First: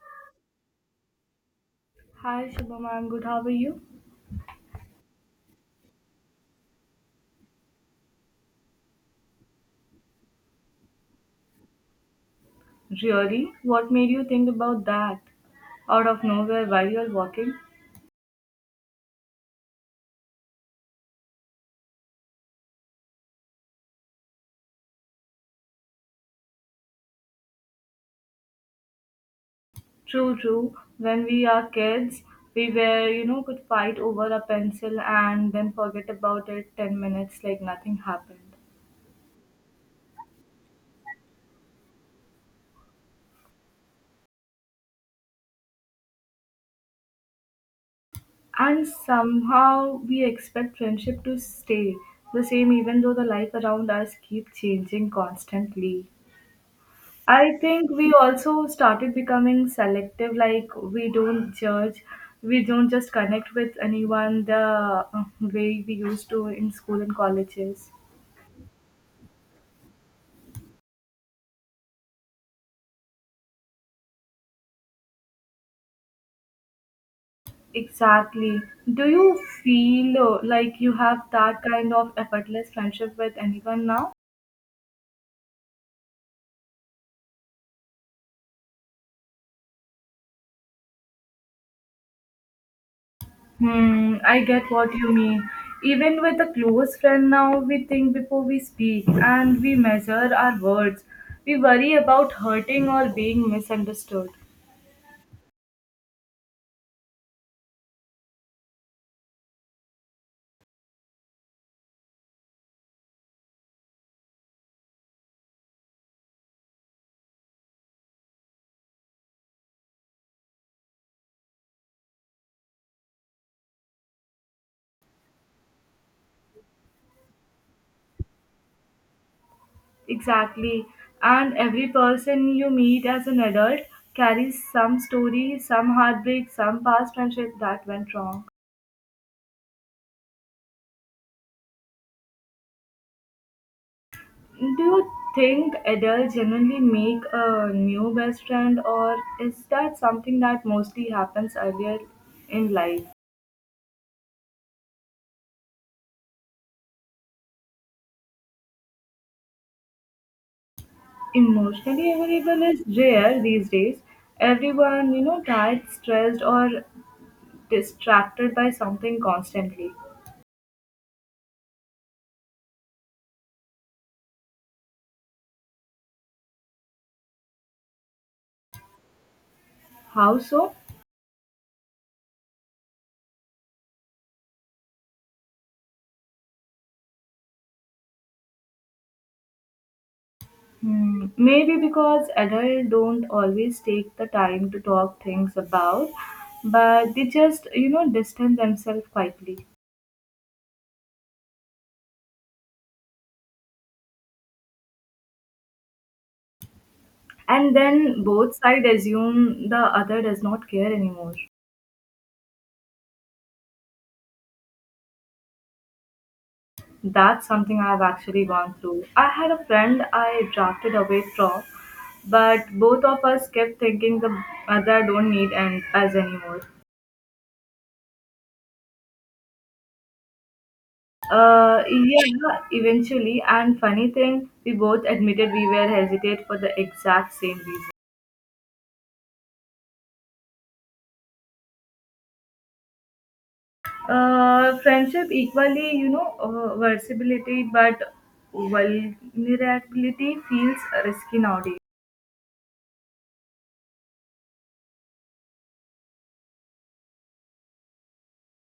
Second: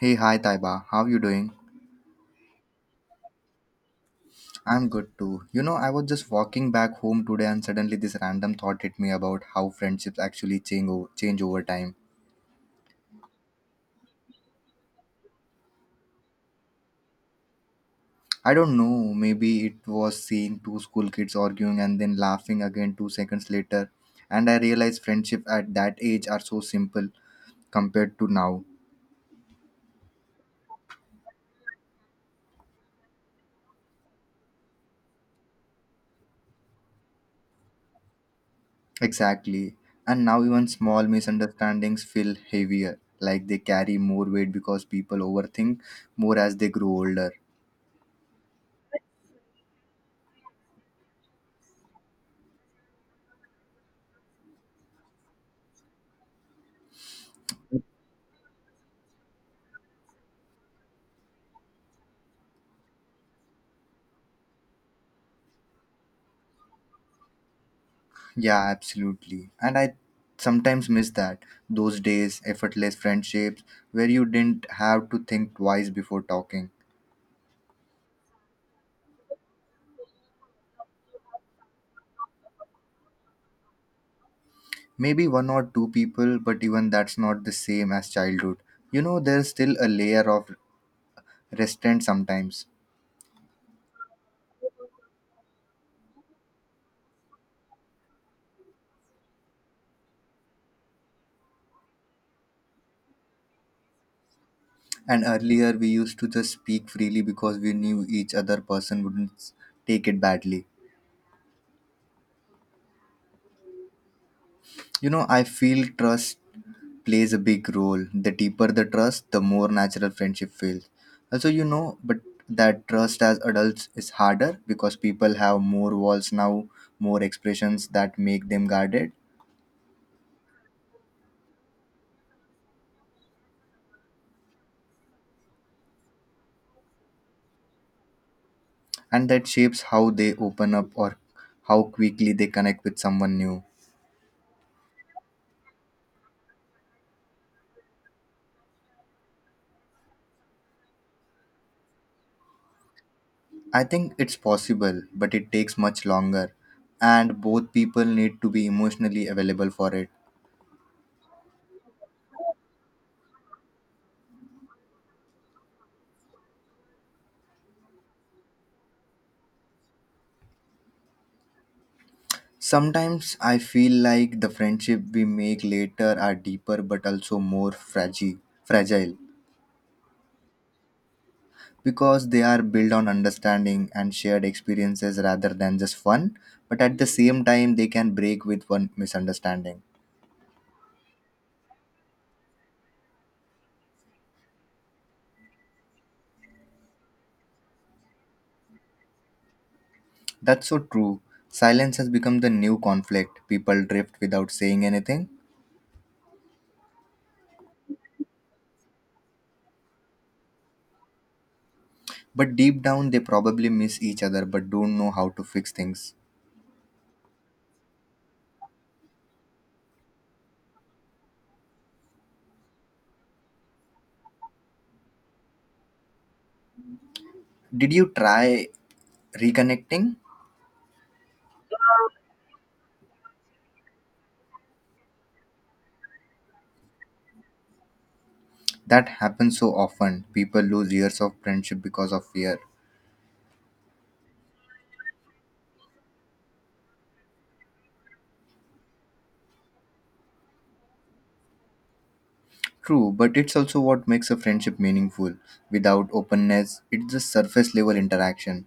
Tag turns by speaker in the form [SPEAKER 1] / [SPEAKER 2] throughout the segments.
[SPEAKER 1] Hey, hi Taiba, how you doing?
[SPEAKER 2] Hi Shubham, I'm good. How are you?
[SPEAKER 1] I'm good too. You know, I was just walking back home today and suddenly this random thought hit me about how friendships actually change, change over time.
[SPEAKER 2] Really? What made you think about that? Out of nowhere while you're walking?
[SPEAKER 1] I don't know, maybe it was seeing two school kids arguing and then laughing again 2 seconds later. And I realized friendship at that age are so simple compared to now.
[SPEAKER 2] True, true. When we are kids, we were, could fight over a pencil and then forget about it 10 minutes like nothing happened.
[SPEAKER 1] Exactly. And now even small misunderstandings feel heavier, like they carry more weight because people overthink more as they grow older.
[SPEAKER 2] And somehow we expect friendship to stay the same even though the life around us keep changing constantly. I think we also started becoming selective, like we don't judge, we don't just connect with anyone the way we used to in school and colleges.
[SPEAKER 1] Yeah, absolutely. And I sometimes miss that. Those days, effortless friendships where you didn't have to think twice before talking.
[SPEAKER 2] Exactly. Do you feel like you have that kind of effortless friendship with anyone now?
[SPEAKER 1] Maybe one or two people, but even that's not the same as childhood. You know, there's still a layer of restraint sometimes.
[SPEAKER 2] Hmm, I get what you mean. Even with a close friend now, we think before we speak and we measure our words. We worry about hurting or being misunderstood.
[SPEAKER 1] And earlier, we used to just speak freely because we knew each other person wouldn't take it badly. You know, I feel trust plays a big role. The deeper the trust, the more natural friendship feels. Also, you know, but that trust as adults is harder because people have more walls now, more expressions that make them guarded,
[SPEAKER 2] Exactly. And every person you meet as an adult carries some story, some heartbreak, some past friendship that went wrong.
[SPEAKER 1] and that shapes how they open up or how quickly they connect with someone new.
[SPEAKER 2] Do you think adults generally make a new best friend, or is that something that mostly happens earlier in life?
[SPEAKER 1] I think it's possible, but it takes much longer, and both people need to be emotionally available for it.
[SPEAKER 2] Emotionally available is rare these days. Everyone, tired, stressed, or distracted by something constantly.
[SPEAKER 1] Sometimes I feel like the friendship we make later are deeper but also more fragile
[SPEAKER 2] How so?
[SPEAKER 1] because they are built on understanding and shared experiences rather than just fun, but at the same time they can break with one misunderstanding.
[SPEAKER 2] Hmm, maybe because adults don't always take the time to talk things about, but they just, distance themselves quietly.
[SPEAKER 1] That's so true. Silence has become the new conflict. People drift without saying anything,
[SPEAKER 2] And then both sides assume the other does not care anymore.
[SPEAKER 1] but deep down they probably miss each other but don't know how to fix things.
[SPEAKER 2] That's something I've actually gone through. I had a friend I drafted away from, but both of us kept thinking the other don't need and us anymore.
[SPEAKER 1] Did you try reconnecting?
[SPEAKER 2] Yeah, eventually. And funny thing, we both admitted we were hesitate for the exact same reason.
[SPEAKER 1] That happens so often. People lose years of friendship because of fear.
[SPEAKER 2] Friendship equally, versatility, but vulnerability feels risky nowadays.
[SPEAKER 1] True, but it's also what makes a friendship meaningful. Without openness, it's just surface level interaction.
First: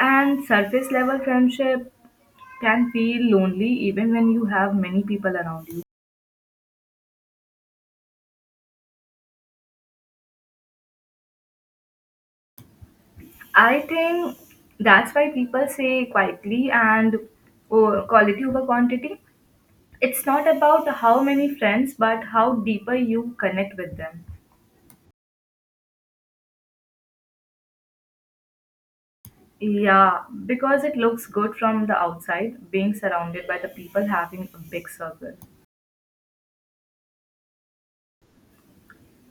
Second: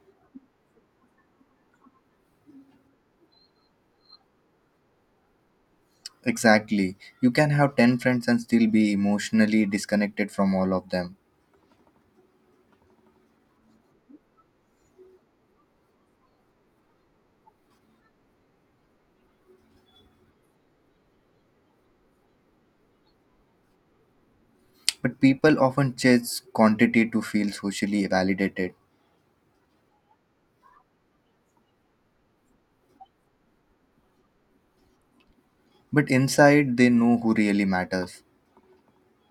[SPEAKER 2] And surface level friendship can feel lonely even when you have many people around you.
[SPEAKER 1] Exactly. You can have 10 friends and still be emotionally disconnected from all of them.
[SPEAKER 2] I think that's why people say quietly and, oh, quality over quantity. It's not about how many friends, but how deeper you connect with them.
[SPEAKER 1] But people often chase quantity to feel socially validated.
[SPEAKER 2] Yeah, because it looks good from the outside, being surrounded by the people having a big circle.
[SPEAKER 1] But inside, they know who really matters.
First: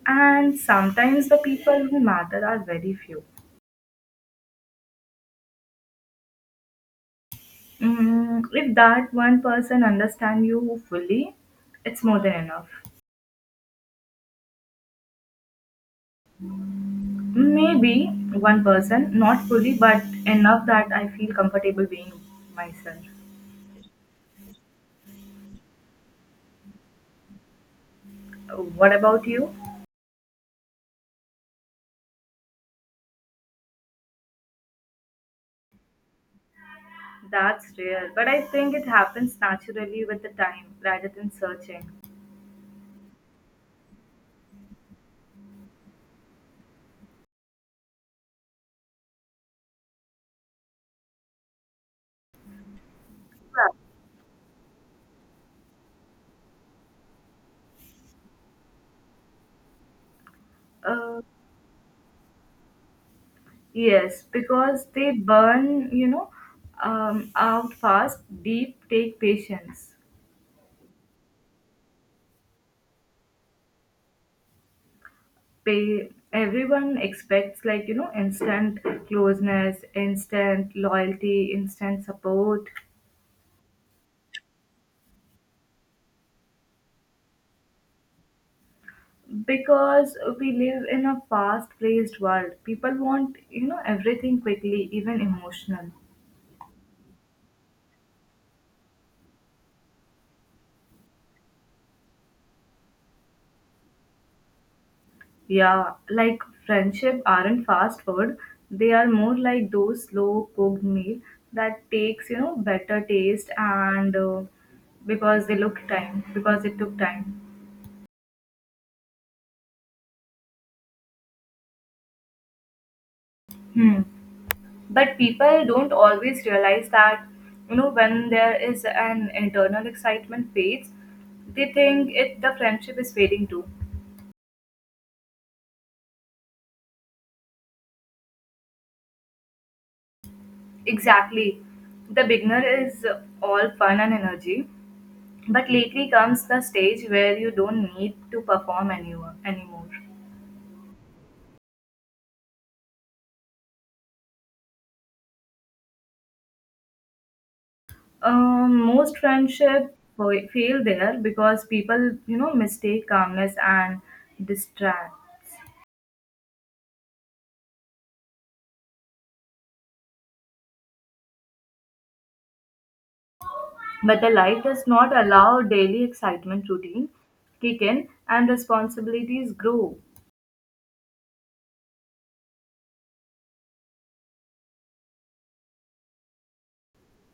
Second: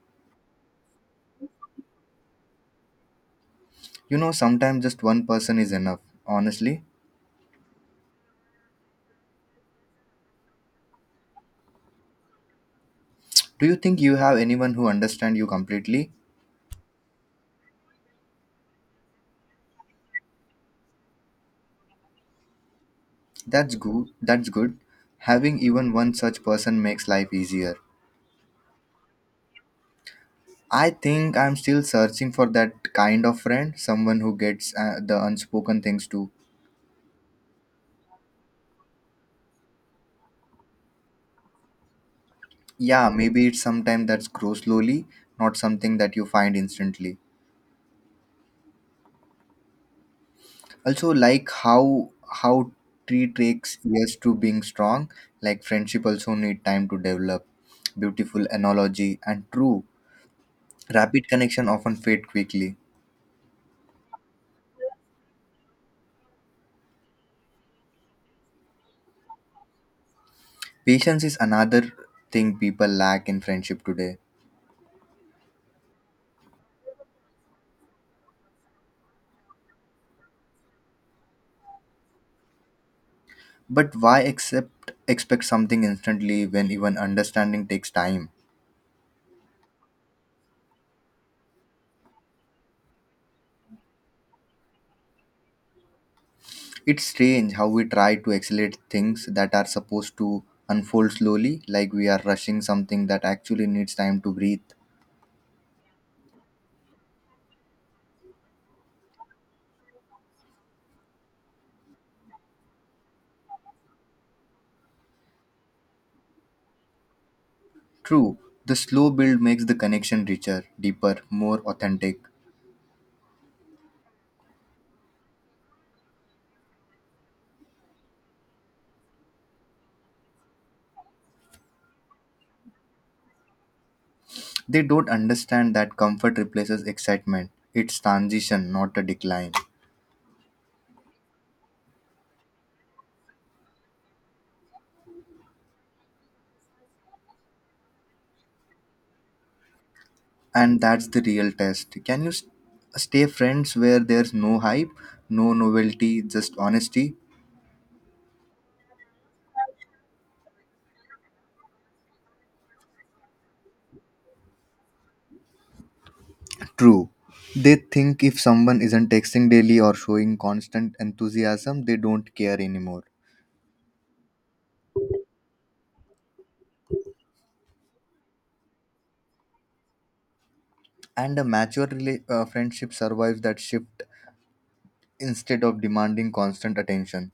[SPEAKER 2] And sometimes the people who matter are very few.
[SPEAKER 1] You know, sometimes just one person is enough, honestly.
[SPEAKER 2] If that one person understands you fully, it's more than enough.
[SPEAKER 1] Do you think you have anyone who understands you completely?
[SPEAKER 2] Maybe one person, not fully, but enough that I feel comfortable being myself.
[SPEAKER 1] That's good. That's good. Having even one such person makes life easier.
[SPEAKER 2] What about you?
[SPEAKER 1] I think I'm still searching for that kind of friend, someone who gets the unspoken things too.
[SPEAKER 2] That's rare, but I think it happens naturally with the time rather than searching.
[SPEAKER 1] Yeah, maybe it's sometime that's grows slowly, not something that you find instantly. Also, like how tree takes years to being strong, like friendship also need time to develop. Beautiful analogy and true.
[SPEAKER 2] Yeah.
[SPEAKER 1] Rapid connection often fade quickly.
[SPEAKER 2] Yes, because they burn, out fast, deep, take patience.
[SPEAKER 1] Patience is another thing people lack in friendship today.
[SPEAKER 2] Everyone expects, like, instant closeness, instant loyalty, instant support.
[SPEAKER 1] But why accept expect something instantly when even understanding takes time?
[SPEAKER 2] Because we live in a fast paced world, people want, everything quickly, even emotional.
[SPEAKER 1] It's strange how we try to accelerate things that are supposed to unfold slowly, like we are rushing something that actually needs time to breathe.
[SPEAKER 2] Yeah, like friendship aren't fast food. They are more like those slow cooked meal that takes, better taste and because they look time, because it took time.
[SPEAKER 1] True, the slow build makes the connection richer, deeper, more authentic.
[SPEAKER 2] Hmm. But people don't always realize that, when there is an internal excitement fades, they think it the friendship is fading too.
[SPEAKER 1] They don't understand that comfort replaces excitement. It's transition, not a decline.
[SPEAKER 2] Exactly. The beginner is all fun and energy, but lately comes the stage where you don't need to perform anymore.
[SPEAKER 1] And that's the real test, can you stay friends where there's no hype, no novelty, just honesty.
[SPEAKER 2] Most friendship fail there because people, mistake calmness and distract.
[SPEAKER 1] True. They think if someone isn't texting daily or showing constant enthusiasm, they don't care anymore.
[SPEAKER 2] But the life does not allow daily excitement routine kick in and responsibilities grow.
[SPEAKER 1] And a mature friendship survives that shift instead of demanding constant attention.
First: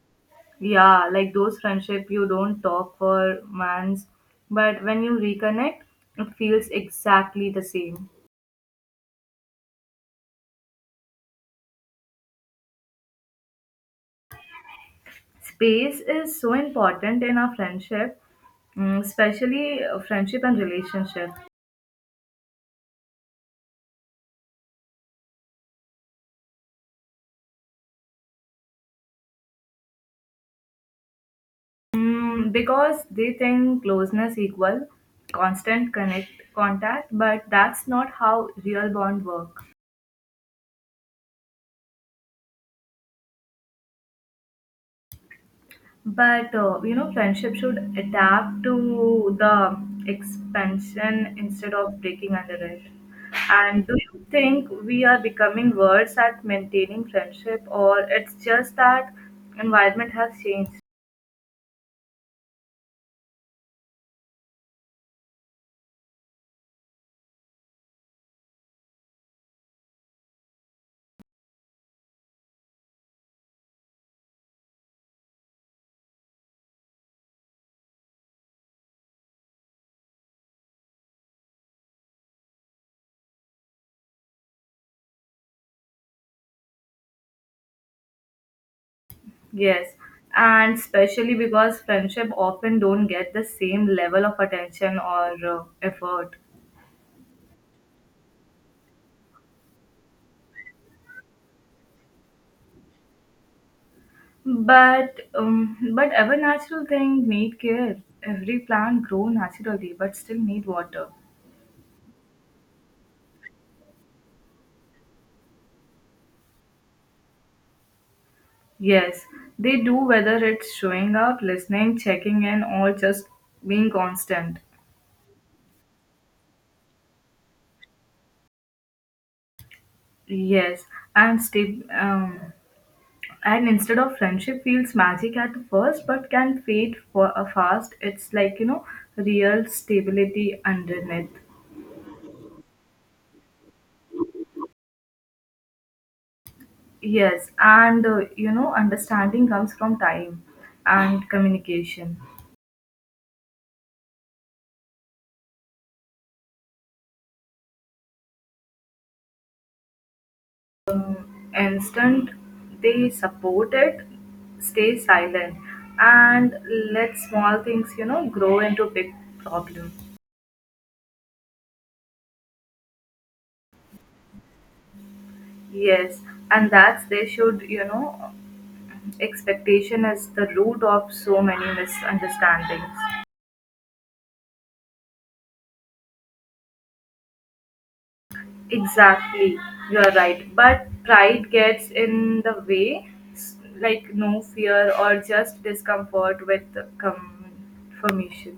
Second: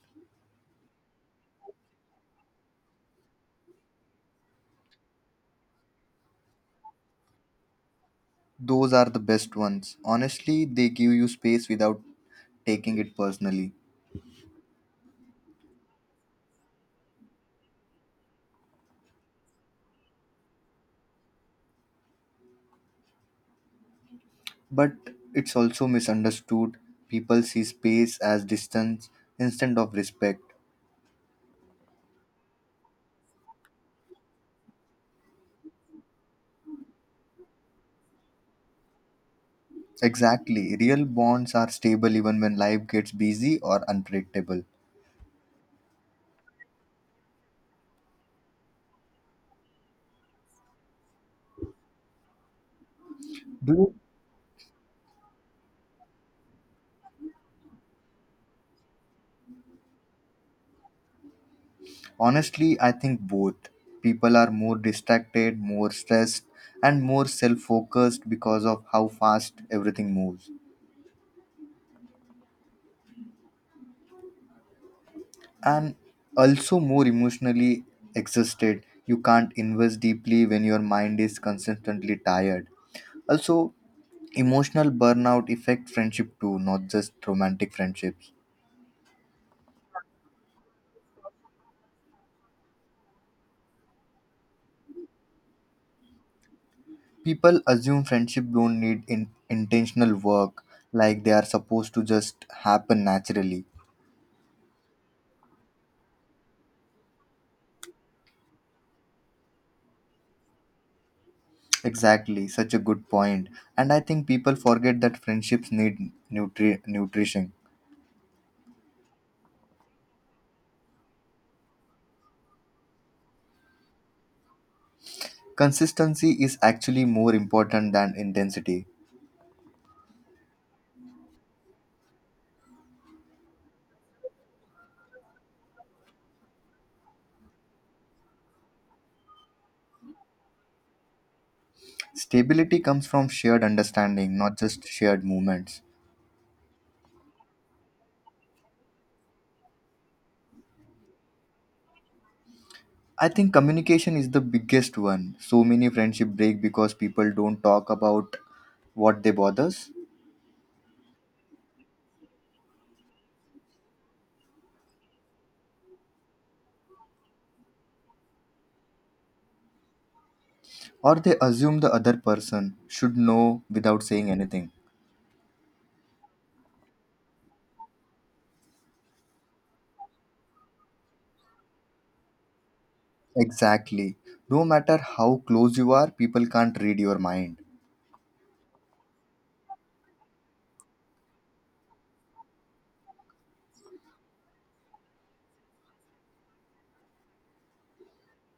[SPEAKER 2] Yeah, like those friendship you don't talk for months, but when you reconnect, it feels exactly the same.
[SPEAKER 1] Those are the best ones. Honestly, they give you space without taking it personally.
[SPEAKER 2] Space is so important in our friendship, especially friendship and relationship.
[SPEAKER 1] But it's also misunderstood. People see space as distance instead of respect.
[SPEAKER 2] Because they think closeness equal constant connect contact, but that's not how real bond work.
[SPEAKER 1] Exactly, real bonds are stable even when life gets busy or unpredictable.
[SPEAKER 2] But friendship should adapt to the expansion instead of breaking under it.
[SPEAKER 1] Do
[SPEAKER 2] And do
[SPEAKER 1] you?
[SPEAKER 2] you think we are becoming worse at maintaining friendship, or it's just that environment has changed?
[SPEAKER 1] Honestly, I think both. People are more distracted, more stressed, and more self focused because of how fast everything moves. And also more emotionally exhausted. You can't invest deeply when your mind is consistently tired. Also, emotional burnout affect friendship too, not just romantic friendships.
[SPEAKER 2] Yes, and especially because friendship often don't get the same level of attention or effort.
[SPEAKER 1] People assume friendship don't need intentional work, like they are supposed to just happen naturally.
[SPEAKER 2] But every natural thing need care. Every plant grow naturally, but still need water.
[SPEAKER 1] Exactly, such a good point. And I think people forget that friendships need nutrition.
[SPEAKER 2] Yes, they do, whether it's showing up, listening, checking in, or just being constant.
[SPEAKER 1] Consistency is actually more important than intensity.
[SPEAKER 2] Yes, and stay, um, and instead of friendship feels magic at first, but can fade for a fast. It's like real stability underneath.
[SPEAKER 1] Stability comes from shared understanding, not just shared moments.
[SPEAKER 2] Yes, and understanding comes from time and communication.
[SPEAKER 1] I think communication is the biggest one. So many friendship break because people don't talk about what they bothers,
[SPEAKER 2] Instant they support it stay silent and let small things grow into big problem.
[SPEAKER 1] or they assume the other person should know without saying anything.
[SPEAKER 2] Yes, and that's they should expectation is the root of so many misunderstandings.
[SPEAKER 1] Exactly. No matter how close you are, people can't read your mind.
[SPEAKER 2] Exactly, you're right. But pride gets in the way, like no fear or just discomfort with confirmation.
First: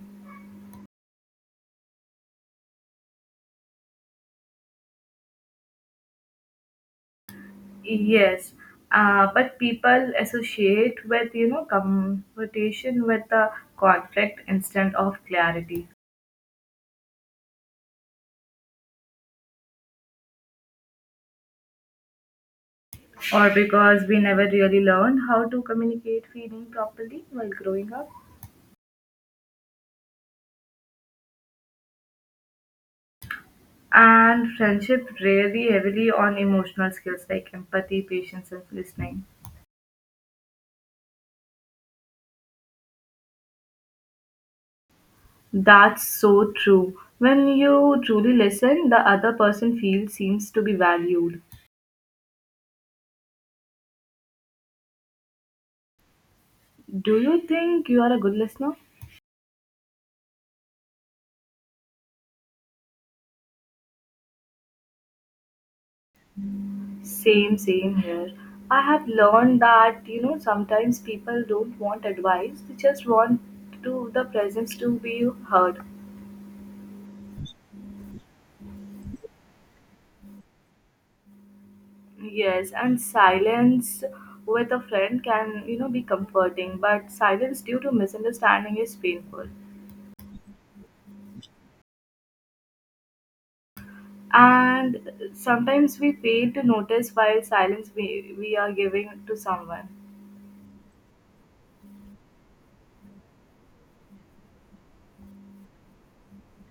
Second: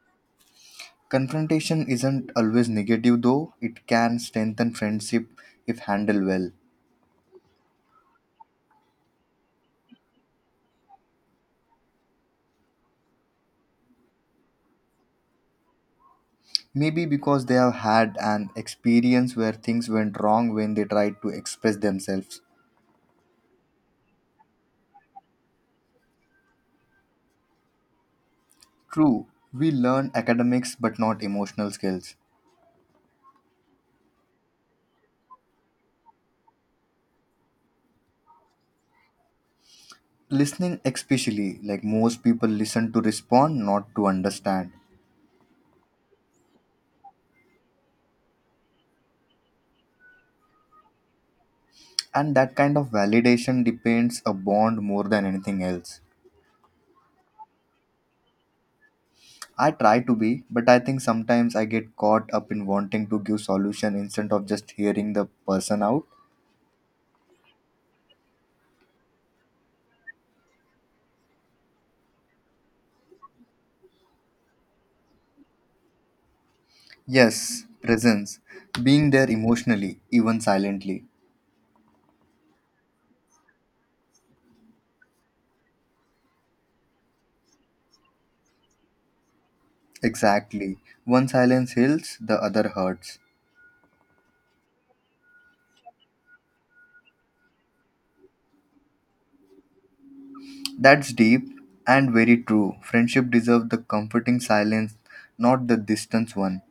[SPEAKER 1] Confrontation isn't always negative though. It can strengthen friendship if handled well.
[SPEAKER 2] Yes, but people associate with confrontation with the conflict instead of clarity,
[SPEAKER 1] Maybe because they have had an experience where things went wrong when they tried to express themselves.
[SPEAKER 2] or because we never really learn how to communicate feeling properly while growing up.
[SPEAKER 1] True, we learn academics but not emotional skills.
[SPEAKER 2] And friendship really heavily on emotional skills like empathy, patience, and listening.
[SPEAKER 1] Listening, especially, like most people listen to respond, not to understand.
[SPEAKER 2] That's so true. When you truly listen, the other person feels seems to be valued.
[SPEAKER 1] And that kind of validation depends a bond more than anything else.
[SPEAKER 2] Do you think you are a good listener?
[SPEAKER 1] I try to be, but I think sometimes I get caught up in wanting to give solution instead of just hearing the person out.
[SPEAKER 2] Same, same here. I have learned that, sometimes people don't want advice, they just want to the presence to be heard.
[SPEAKER 1] Yes, presence. Being there emotionally, even silently.
[SPEAKER 2] Yes, and silence with a friend can, be comforting, but silence due to misunderstanding is painful.
[SPEAKER 1] Exactly. One silence heals, the other hurts.
[SPEAKER 2] And sometimes we fail to notice while silence we are giving to someone.
[SPEAKER 1] That's deep and very true. Friendship deserves the comforting silence, not the distance one.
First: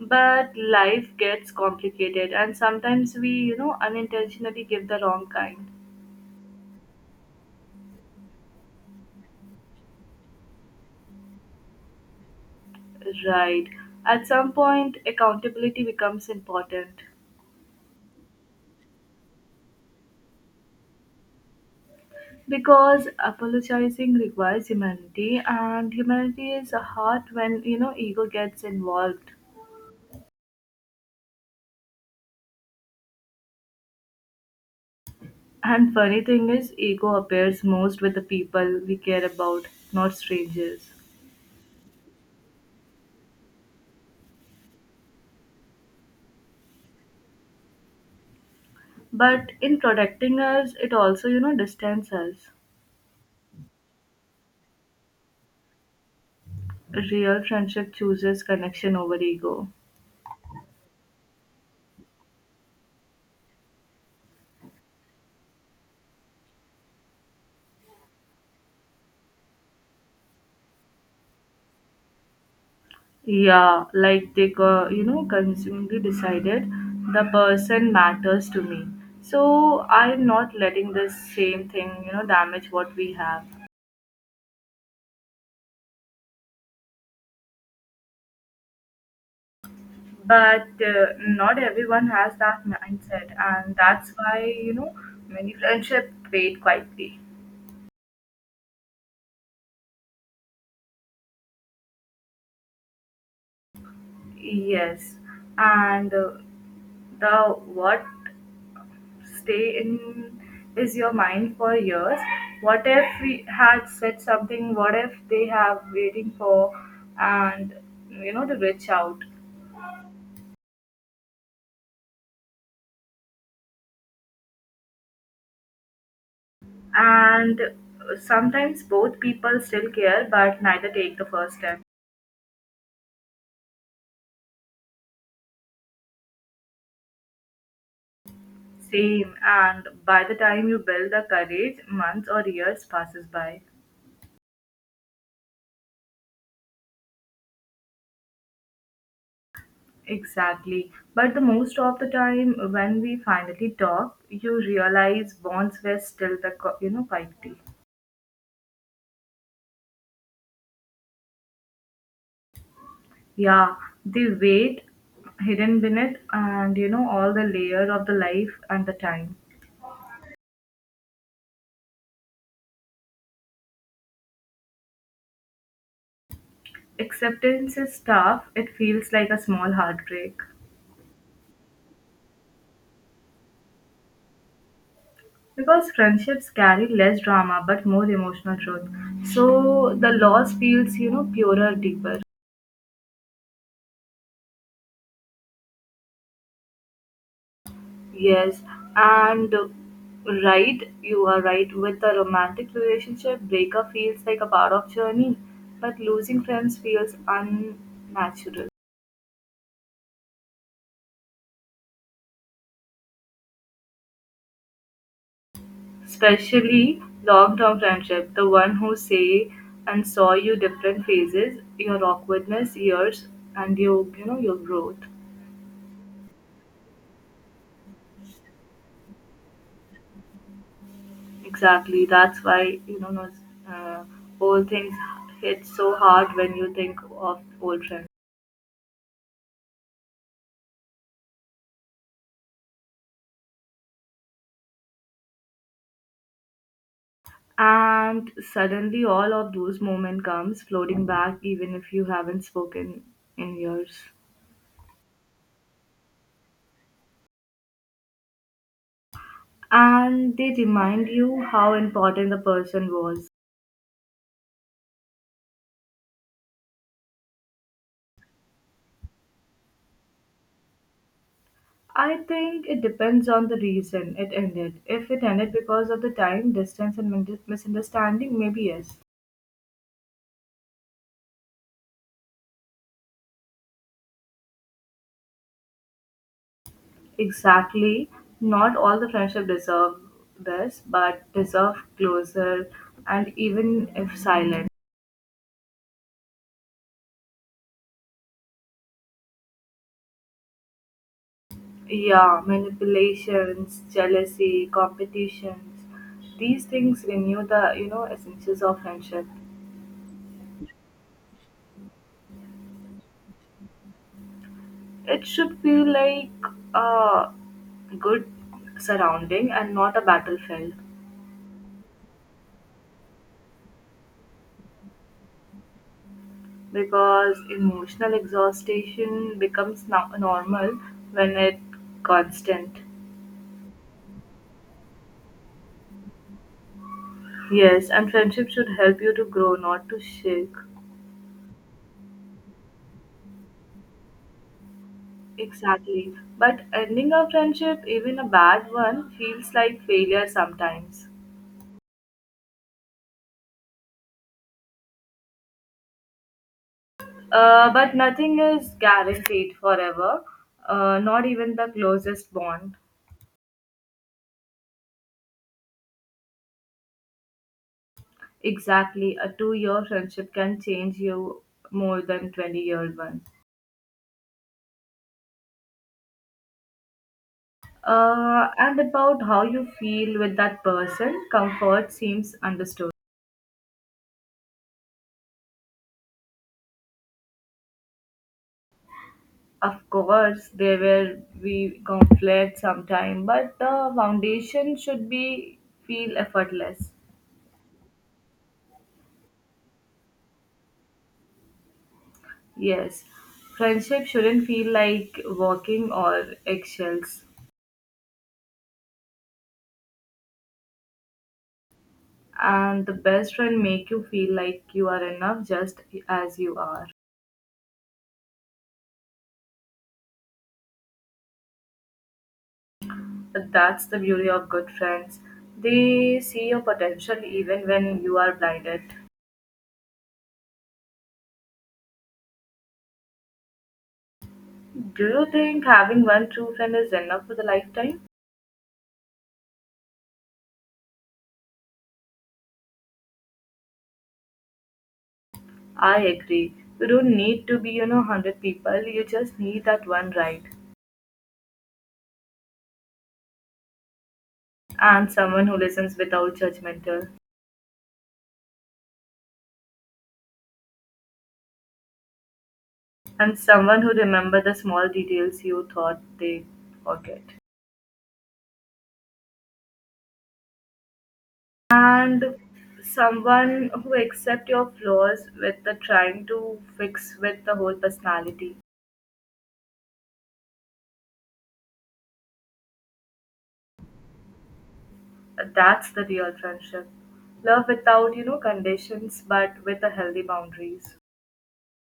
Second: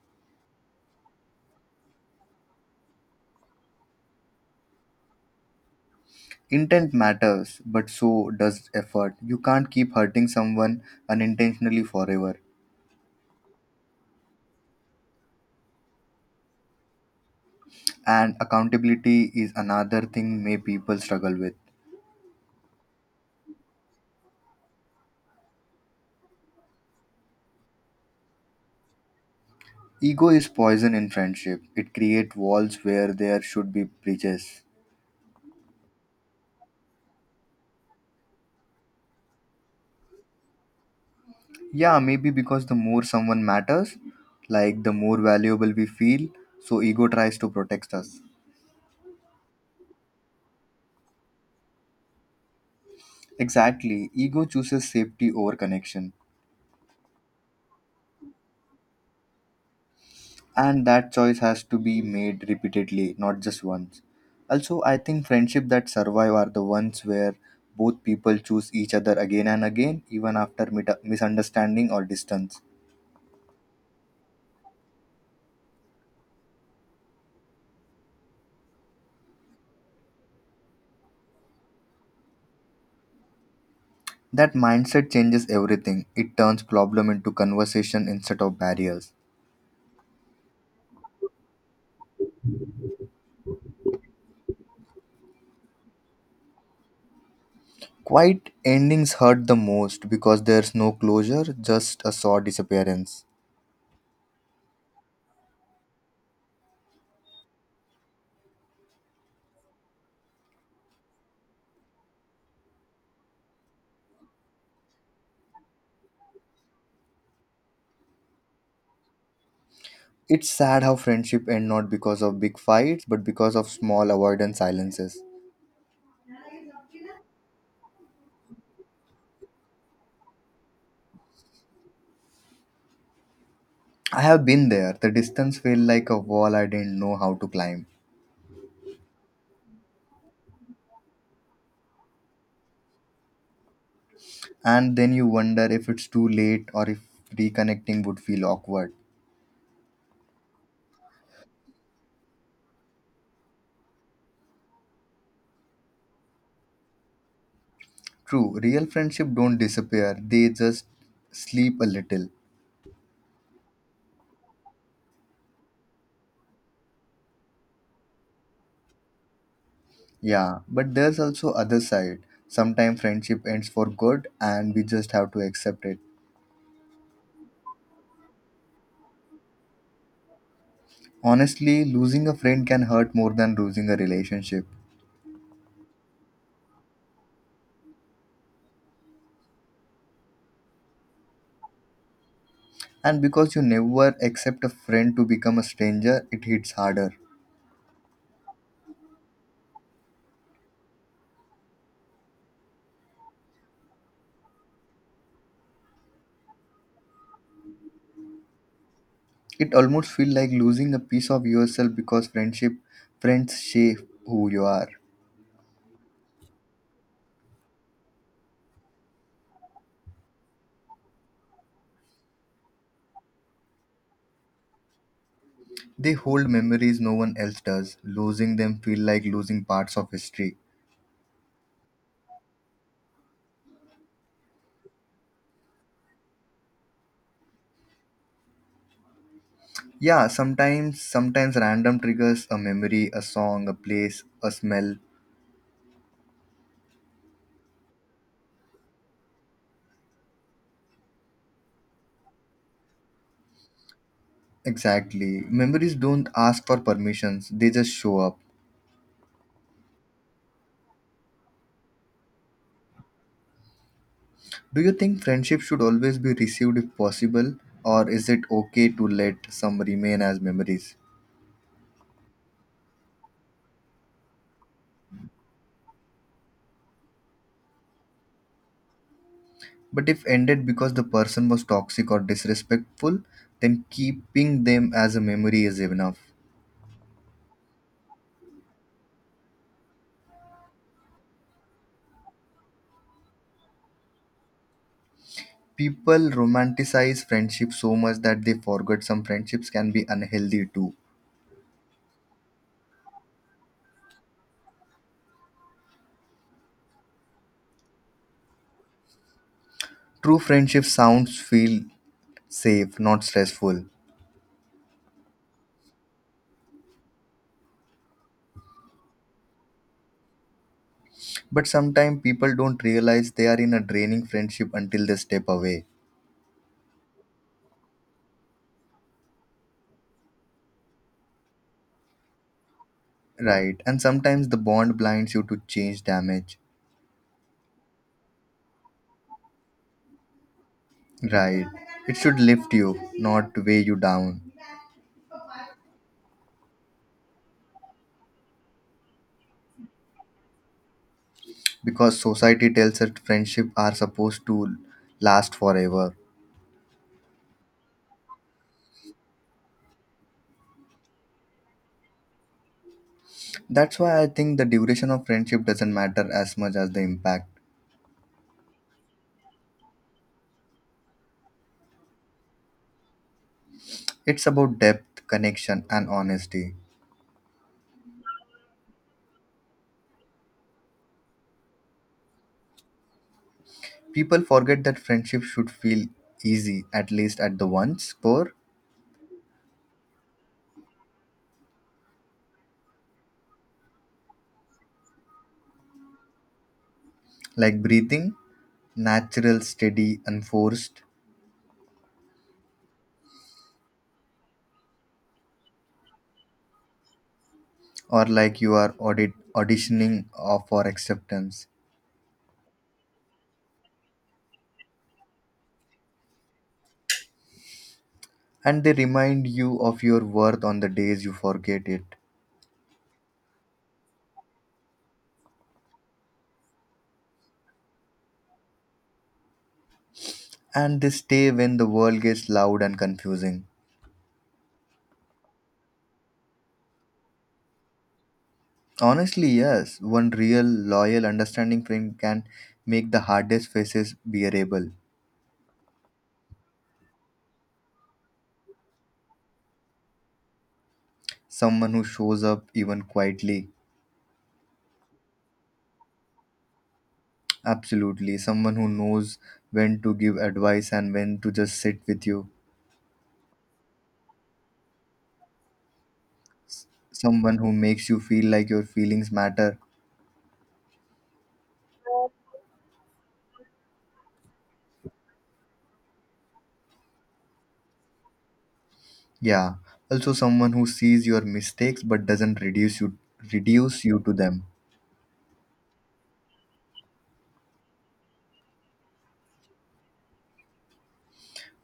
[SPEAKER 2] But life gets complicated, and sometimes we, unintentionally give the wrong kind.
[SPEAKER 1] Intent matters, but so does effort. You can't keep hurting someone unintentionally forever.
[SPEAKER 2] Right. At some point, accountability becomes important
[SPEAKER 1] And accountability is another thing may people struggle with.
[SPEAKER 2] because apologizing requires humanity, and humanity is hard when ego gets involved.
[SPEAKER 1] Ego is poison in friendship. It creates walls where there should be bridges.
[SPEAKER 2] And funny thing is, ego appears most with the people we care about, not strangers.
[SPEAKER 1] Yeah, maybe because the more someone matters, like the more valuable we feel, so ego tries to protect us.
[SPEAKER 2] But in protecting us, it also distances
[SPEAKER 1] Exactly. Ego chooses safety over connection.
[SPEAKER 2] us. Real friendship chooses connection over ego.
[SPEAKER 1] And that choice has to be made repeatedly, not just once. Also, I think friendship that survive are the ones where both people choose each other again and again, even after misunderstanding or distance.
[SPEAKER 2] Yeah, like they, consumingly decided the person matters to me. So I'm not letting this same thing, damage what we have.
[SPEAKER 1] That mindset changes everything. It turns problem into conversation instead of barriers.
[SPEAKER 2] But not everyone has that mindset, and that's why, many friendship fade quietly.
[SPEAKER 1] Quiet endings hurt the most because there's no closure, just a sore disappearance.
[SPEAKER 2] Yes, and the what stay in is your mind for years. What if we had said something? What if they have waiting for and to reach out?
[SPEAKER 1] It's sad how friendship end not because of big fights, but because of small avoidant silences.
[SPEAKER 2] And sometimes both people still care, but neither take the first step.
[SPEAKER 1] I have been there. The distance felt like a wall I didn't know how to climb.
[SPEAKER 2] Same, and by the time you build the courage, months or years passes by.
[SPEAKER 1] And then you wonder if it's too late or if reconnecting would feel awkward.
[SPEAKER 2] Exactly. But the most of the time when we finally talk, you realize bonds were still the quality.
[SPEAKER 1] True, real friendship don't disappear. They just sleep a little.
[SPEAKER 2] Yeah, the weight hidden beneath, and all the layer of the life and the time.
[SPEAKER 1] Yeah, but there's also other side. Sometimes friendship ends for good and we just have to accept it.
[SPEAKER 2] Acceptance is tough, it feels like a small heartbreak.
[SPEAKER 1] Honestly, losing a friend can hurt more than losing a relationship.
[SPEAKER 2] Because friendships carry less drama but more emotional truth. So the loss feels, purer, deeper.
[SPEAKER 1] And because you never accept a friend to become a stranger, it hits harder.
[SPEAKER 2] Yes, and right, you are right. With a romantic relationship, breakup feels like a part of journey, but losing friends feels unnatural.
[SPEAKER 1] It almost feels like losing a piece of yourself because friends shape who you are.
[SPEAKER 2] Especially long-term friendship, the one who say and saw you different phases, your awkwardness, years, and your you know your growth.
[SPEAKER 1] They hold memories no one else does, losing them feel like losing parts of history.
[SPEAKER 2] Exactly. That's why old things hit so hard when you think of old friends.
[SPEAKER 1] Yeah, sometimes random triggers a memory, a song, a place, a smell.
[SPEAKER 2] And suddenly, all of those moments comes floating back, even if you haven't spoken in years.
[SPEAKER 1] Exactly, memories don't ask for permissions, they just show up.
[SPEAKER 2] And they remind you how important the person was.
[SPEAKER 1] Do you think friendship should always be received if possible, or is it okay to let some remain as memories?
[SPEAKER 2] I think it depends on the reason it ended. If it ended because of the time, distance, and misunderstanding, maybe yes.
[SPEAKER 1] But if ended because the person was toxic or disrespectful, then keeping them as a memory is enough.
[SPEAKER 2] Exactly. Not all the friendship deserve this, but deserve closer and even if silent.
[SPEAKER 1] People romanticize friendship so much that they forget some friendships can be unhealthy too.
[SPEAKER 2] Yeah, manipulations, jealousy, competitions. These things renew the, essences of friendship.
[SPEAKER 1] True friendship sounds feel safe, not stressful.
[SPEAKER 2] It should feel like a good surrounding and not a battlefield.
[SPEAKER 1] But sometimes people don't realize they are in a draining friendship until they step away.
[SPEAKER 2] Because emotional exhaustion becomes normal when it constant.
[SPEAKER 1] Right. And sometimes the bond blinds you to change damage.
[SPEAKER 2] Yes, and friendship should help you to grow, not to shake.
[SPEAKER 1] Right. It should lift you, not weigh you down.
[SPEAKER 2] Exactly. But ending a friendship, even a bad one, feels like failure sometimes.
[SPEAKER 1] Because society tells us friendship are supposed to last forever.
[SPEAKER 2] But nothing is guaranteed forever, not even the closest bond.
[SPEAKER 1] That's why I think the duration of friendship doesn't matter as much as the impact.
[SPEAKER 2] Exactly, a 2-year friendship can change you more than 20 year one.
[SPEAKER 1] It's about depth, connection, and honesty.
[SPEAKER 2] And about how you feel with that person. Comfort seems understood.
[SPEAKER 1] People forget that friendship should feel easy, at least at the once core,
[SPEAKER 2] Of course, there will be conflict sometime, but the foundation should be feel effortless.
[SPEAKER 1] like breathing, natural, steady, unforced.
[SPEAKER 2] Yes, friendship shouldn't feel like walking or eggshells.
[SPEAKER 1] Or like you are auditioning for acceptance.
[SPEAKER 2] And the best friend make you feel like you are enough just as you are.
[SPEAKER 1] And they remind you of your worth on the days you forget it.
[SPEAKER 2] But that's the beauty of good friends. They see your potential even when you are blinded.
[SPEAKER 1] And they stay when the world gets loud and confusing.
[SPEAKER 2] Do you think having one true friend is enough for the lifetime?
[SPEAKER 1] Honestly, yes, one real, loyal, understanding friend can make the hardest faces bearable.
[SPEAKER 2] I agree. You don't need to be, 100 people. You just need that one right.
[SPEAKER 1] Someone who shows up even quietly.
[SPEAKER 2] And someone who listens without judgmental.
[SPEAKER 1] Absolutely, someone who knows when to give advice and when to just sit with you.
[SPEAKER 2] And someone who remembers the small details you thought they forget.
[SPEAKER 1] Someone who makes you feel like your feelings matter.
[SPEAKER 2] And someone who accept your flaws with the trying to fix with the whole personality.
[SPEAKER 1] Yeah, also someone who sees your mistakes but doesn't reduce you to them.
[SPEAKER 2] That's the real friendship. Love without, conditions but with the healthy boundaries.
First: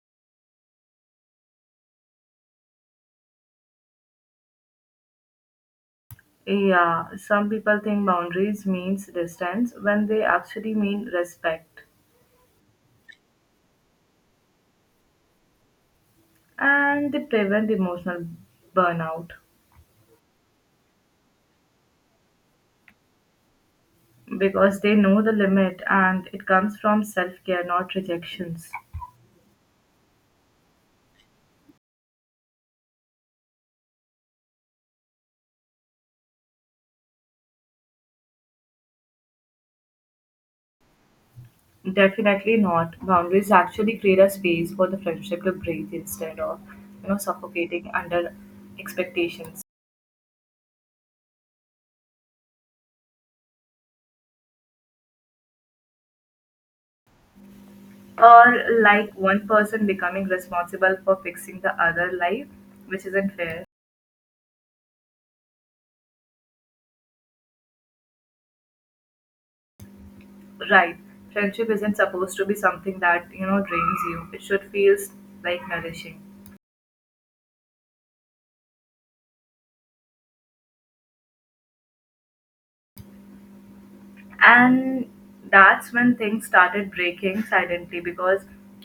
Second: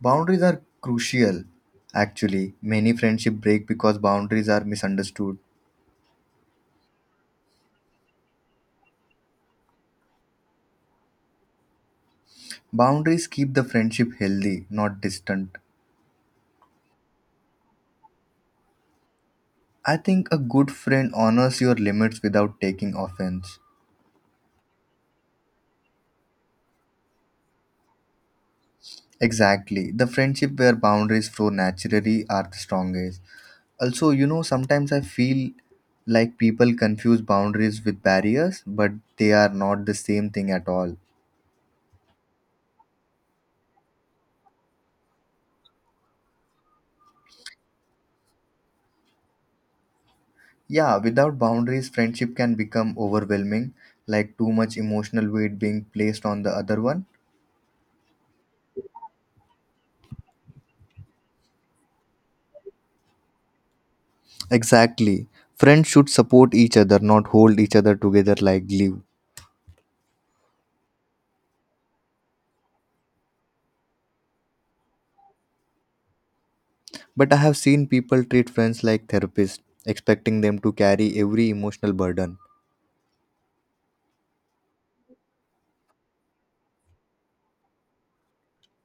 [SPEAKER 1] Boundaries are crucial. Actually, many friendship break because boundaries are misunderstood.
[SPEAKER 2] Yeah, some people think boundaries means distance when they actually mean respect
[SPEAKER 1] Boundaries keep the friendship healthy, not distant.
[SPEAKER 2] and they prevent emotional burnout
[SPEAKER 1] I think a good friend honors your limits without taking offense.
[SPEAKER 2] because they know the limit and it comes from self care, not rejections.
[SPEAKER 1] Exactly. The friendship where boundaries flow naturally are the strongest. Also, you know, sometimes I feel like people confuse boundaries with barriers, but they are not the same thing at all.
[SPEAKER 2] Definitely not. Boundaries actually create a space for the friendship to breathe instead of, suffocating under expectations.
[SPEAKER 1] Yeah, without boundaries, friendship can become overwhelming, like too much emotional weight being placed on the other one.
[SPEAKER 2] Or like one person becoming responsible for fixing the other life, which isn't fair.
[SPEAKER 1] Exactly. Friends should support each other, not hold each other together like glue.
[SPEAKER 2] Right. Friendship isn't supposed to be something that, drains you. It should feel like nourishing.
[SPEAKER 1] But I have seen people treat friends like therapists, expecting them to carry every emotional burden.
[SPEAKER 2] And that's when things started breaking silently because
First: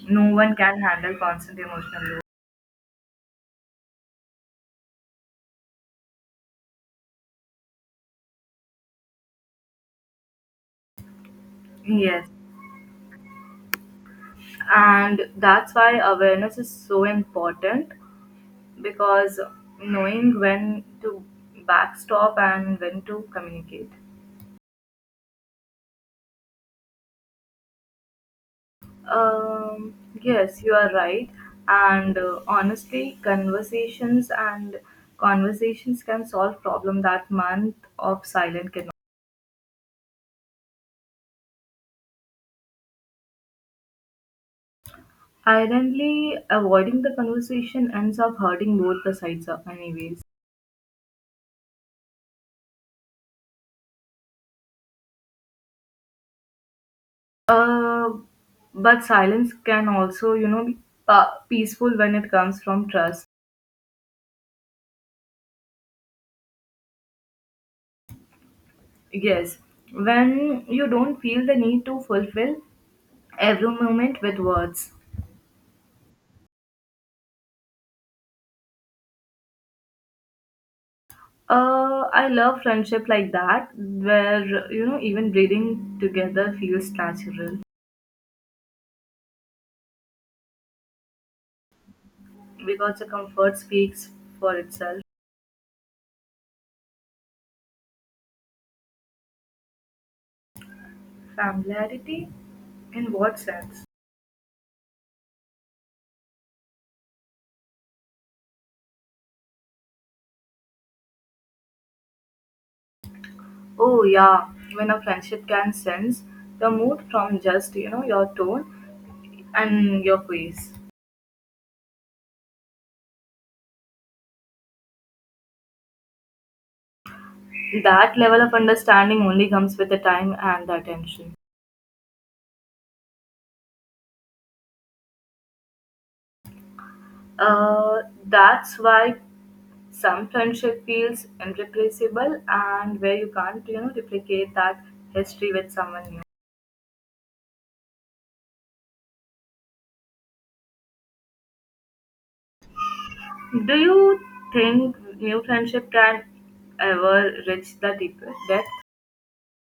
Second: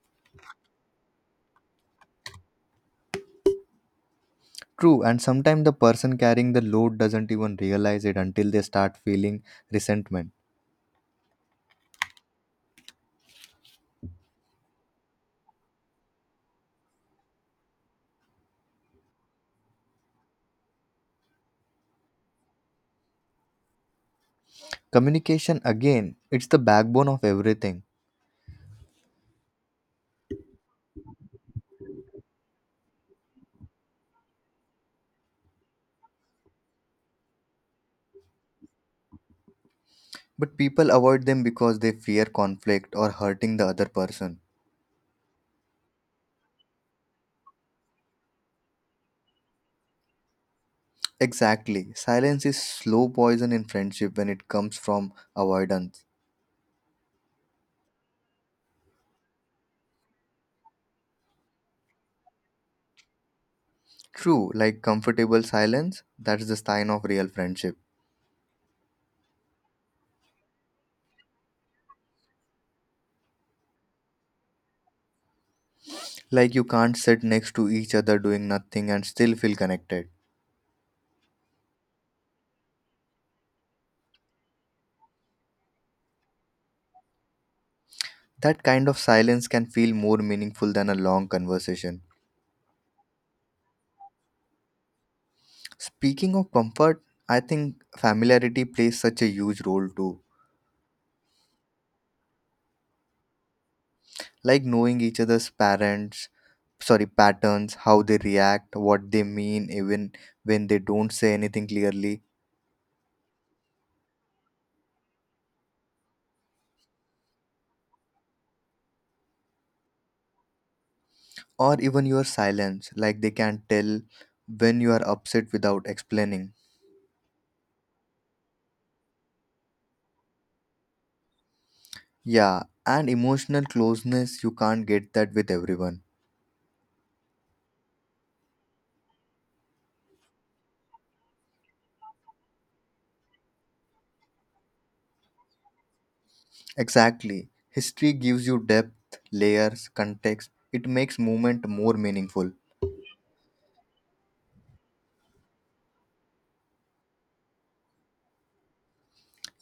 [SPEAKER 2] no one can handle constant emotional load.
[SPEAKER 1] True, and sometimes the person carrying the load doesn't even realize it until they start feeling resentment.
[SPEAKER 2] Yes. And that's why awareness is so important because knowing when to backstop and when to communicate.
[SPEAKER 1] Communication, again, it's the backbone of everything,
[SPEAKER 2] Um, yes, you are right. And honestly, conversations and conversations can solve problem that month of silent cannot.
[SPEAKER 1] but people avoid them because they fear conflict or hurting the other person.
[SPEAKER 2] Ironically, avoiding the conversation ends up hurting both the sides of anyways.
[SPEAKER 1] Exactly, silence is slow poison in friendship when it comes from avoidance.
[SPEAKER 2] Uh, but silence can also, be peaceful when it comes from trust.
[SPEAKER 1] True, like comfortable silence, that's the sign of real friendship.
[SPEAKER 2] Yes, when you don't feel the need to fulfill every moment with words.
[SPEAKER 1] Like you can't sit next to each other doing nothing and still feel connected.
[SPEAKER 2] I love friendship like that, where even breathing together feels natural
[SPEAKER 1] That kind of silence can feel more meaningful than a long conversation.
[SPEAKER 2] because the comfort speaks for itself.
[SPEAKER 1] Speaking of comfort, I think familiarity plays such a huge role too.
[SPEAKER 2] Familiarity, in what sense?
[SPEAKER 1] Like knowing each other's parents, sorry, patterns, how they react, what they mean, even when they don't say anything clearly,
[SPEAKER 2] Oh yeah, when a friendship can sense the mood from just your tone and your face.
[SPEAKER 1] or even your silence, like they can tell when you are upset without explaining.
[SPEAKER 2] That level of understanding only comes with the time and the attention.
[SPEAKER 1] Yeah, and emotional closeness, you can't get that with everyone.
[SPEAKER 2] That's why some friendship feels irreplaceable and where you can't replicate that history with someone
[SPEAKER 1] Exactly. History gives you depth, layers, context. It makes movement more meaningful.
[SPEAKER 2] new. Do you think new friendship can ever reach the deeper depth?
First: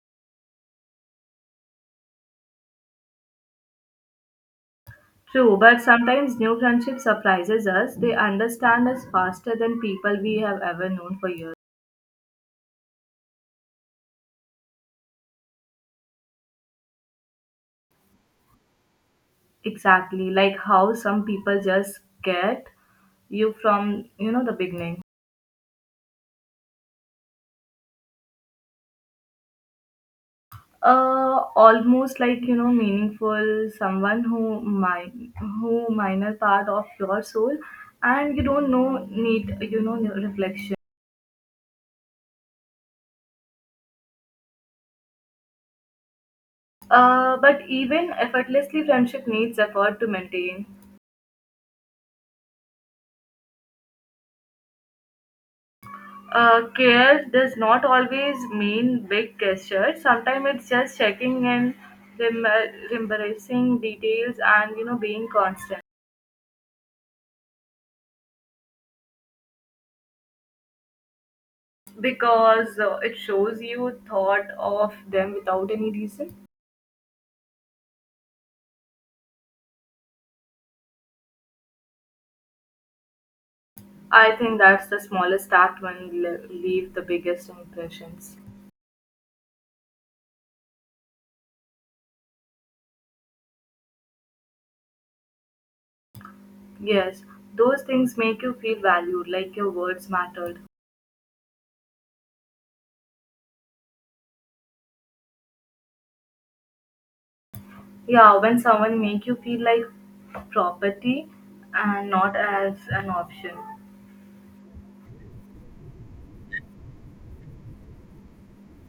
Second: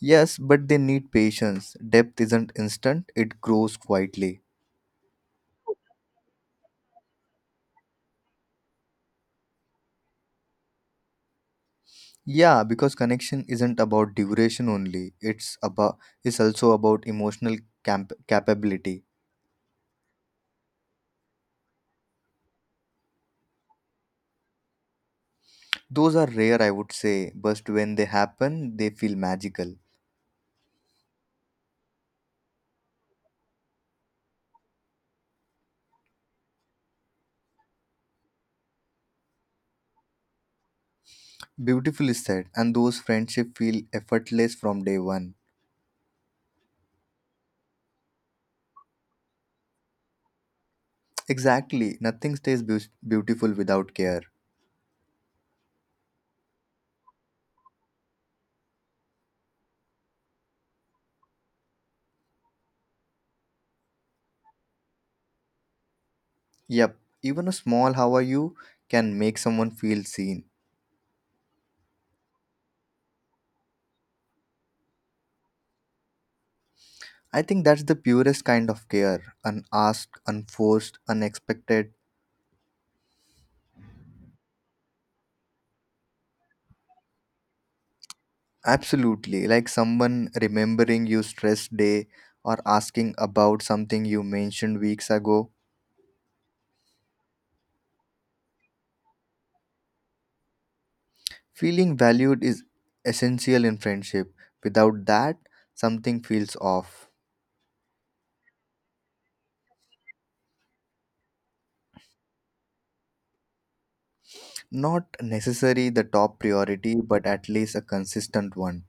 [SPEAKER 1] Yes, but they need patience. Depth isn't instant, it grows quietly.
[SPEAKER 2] True, but sometimes new friendship surprises us. They understand us faster than people we have ever known for years.
[SPEAKER 1] Yeah, because connection isn't about duration only. It's about, it's also about emotional capability.
[SPEAKER 2] Exactly, like how some people just get you from the beginning.
[SPEAKER 1] Those are rare, I would say, but when they happen, they feel magical.
[SPEAKER 2] Almost like meaningful someone who minor part of your soul and you don't know need reflection.
[SPEAKER 1] Beautifully said, and those friendship feel effortless from day one.
[SPEAKER 2] But even effortlessly friendship needs effort to maintain.
[SPEAKER 1] Exactly, nothing stays beautiful without care.
[SPEAKER 2] Care does not always mean big gestures, sometimes it's just checking in, remembering details and being constant.
[SPEAKER 1] Yep, even a small "how are you" can make someone feel seen.
[SPEAKER 2] Because it shows you thought of them without any reason.
[SPEAKER 1] I think that's the purest kind of care, unasked, unforced, unexpected.
[SPEAKER 2] I think that's the smallest act when leave the biggest impressions.
[SPEAKER 1] Absolutely, like someone remembering your stress day or asking about something you mentioned weeks ago.
[SPEAKER 2] Yes, those things make you feel valued, like your words mattered.
[SPEAKER 1] Feeling valued is essential in friendship. Without that, something feels off.
[SPEAKER 2] Yeah, when someone make you feel like property and not as an option.
[SPEAKER 1] Not necessarily the top priority, but at least a consistent one.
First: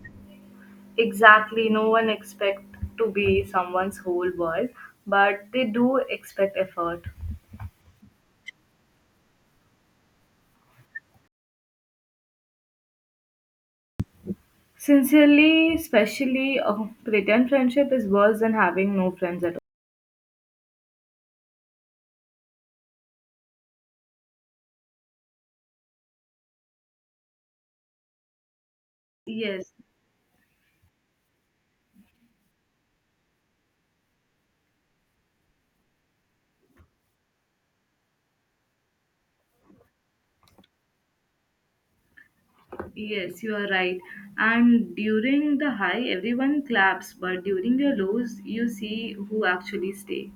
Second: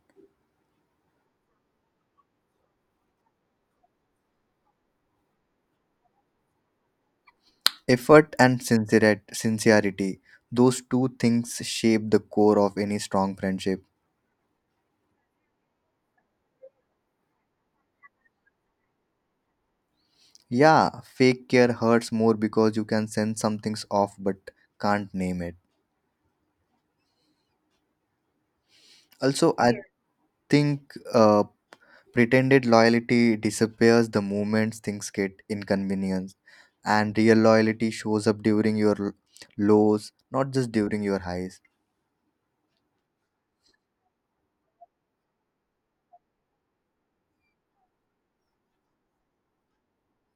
[SPEAKER 2] Exactly, no one expect to be someone's whole world, but they do expect effort.
[SPEAKER 1] Effort and sincerity, those two things shape the core of any strong friendship.
[SPEAKER 2] Sincerely, especially, a pretend friendship is worse than having no friends at all.
[SPEAKER 1] Yeah, fake care hurts more because you can sense something's off but can't name it. Also, I
[SPEAKER 2] Yes,
[SPEAKER 1] Yeah. think uh, pretended loyalty disappears the moment things get inconvenienced, and real loyalty shows up during your lows, not just during your highs.
[SPEAKER 2] yes, you are right. And during the high, everyone claps, but during the lows, you see who actually stay.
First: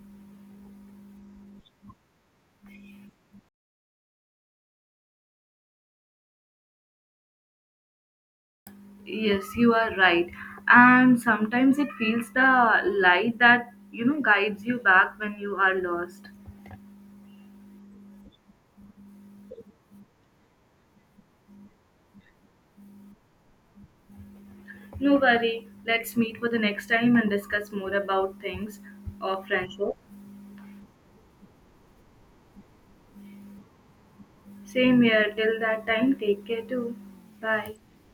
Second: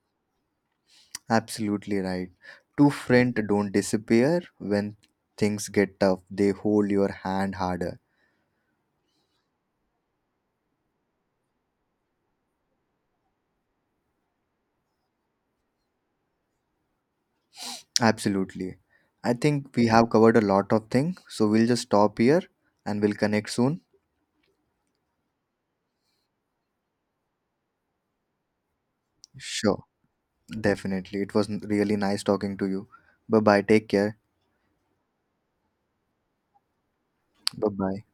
[SPEAKER 1] Absolutely right. Two friends don't disappear when things get tough, they hold your hand harder.
[SPEAKER 2] Yes, you are right. And sometimes it feels the light that, guides you back when you are lost.
[SPEAKER 1] Absolutely. I think we have covered a lot of things, so we'll just stop here and we'll connect soon.
[SPEAKER 2] No worry. Let's meet for the next time and discuss more about things of
[SPEAKER 1] Sure,
[SPEAKER 2] friendship.
[SPEAKER 1] definitely. It was really nice talking to you. Bye bye. Take care.
[SPEAKER 2] Same here. Till that time, take care too.
[SPEAKER 1] Bye
[SPEAKER 2] Bye.
[SPEAKER 1] bye.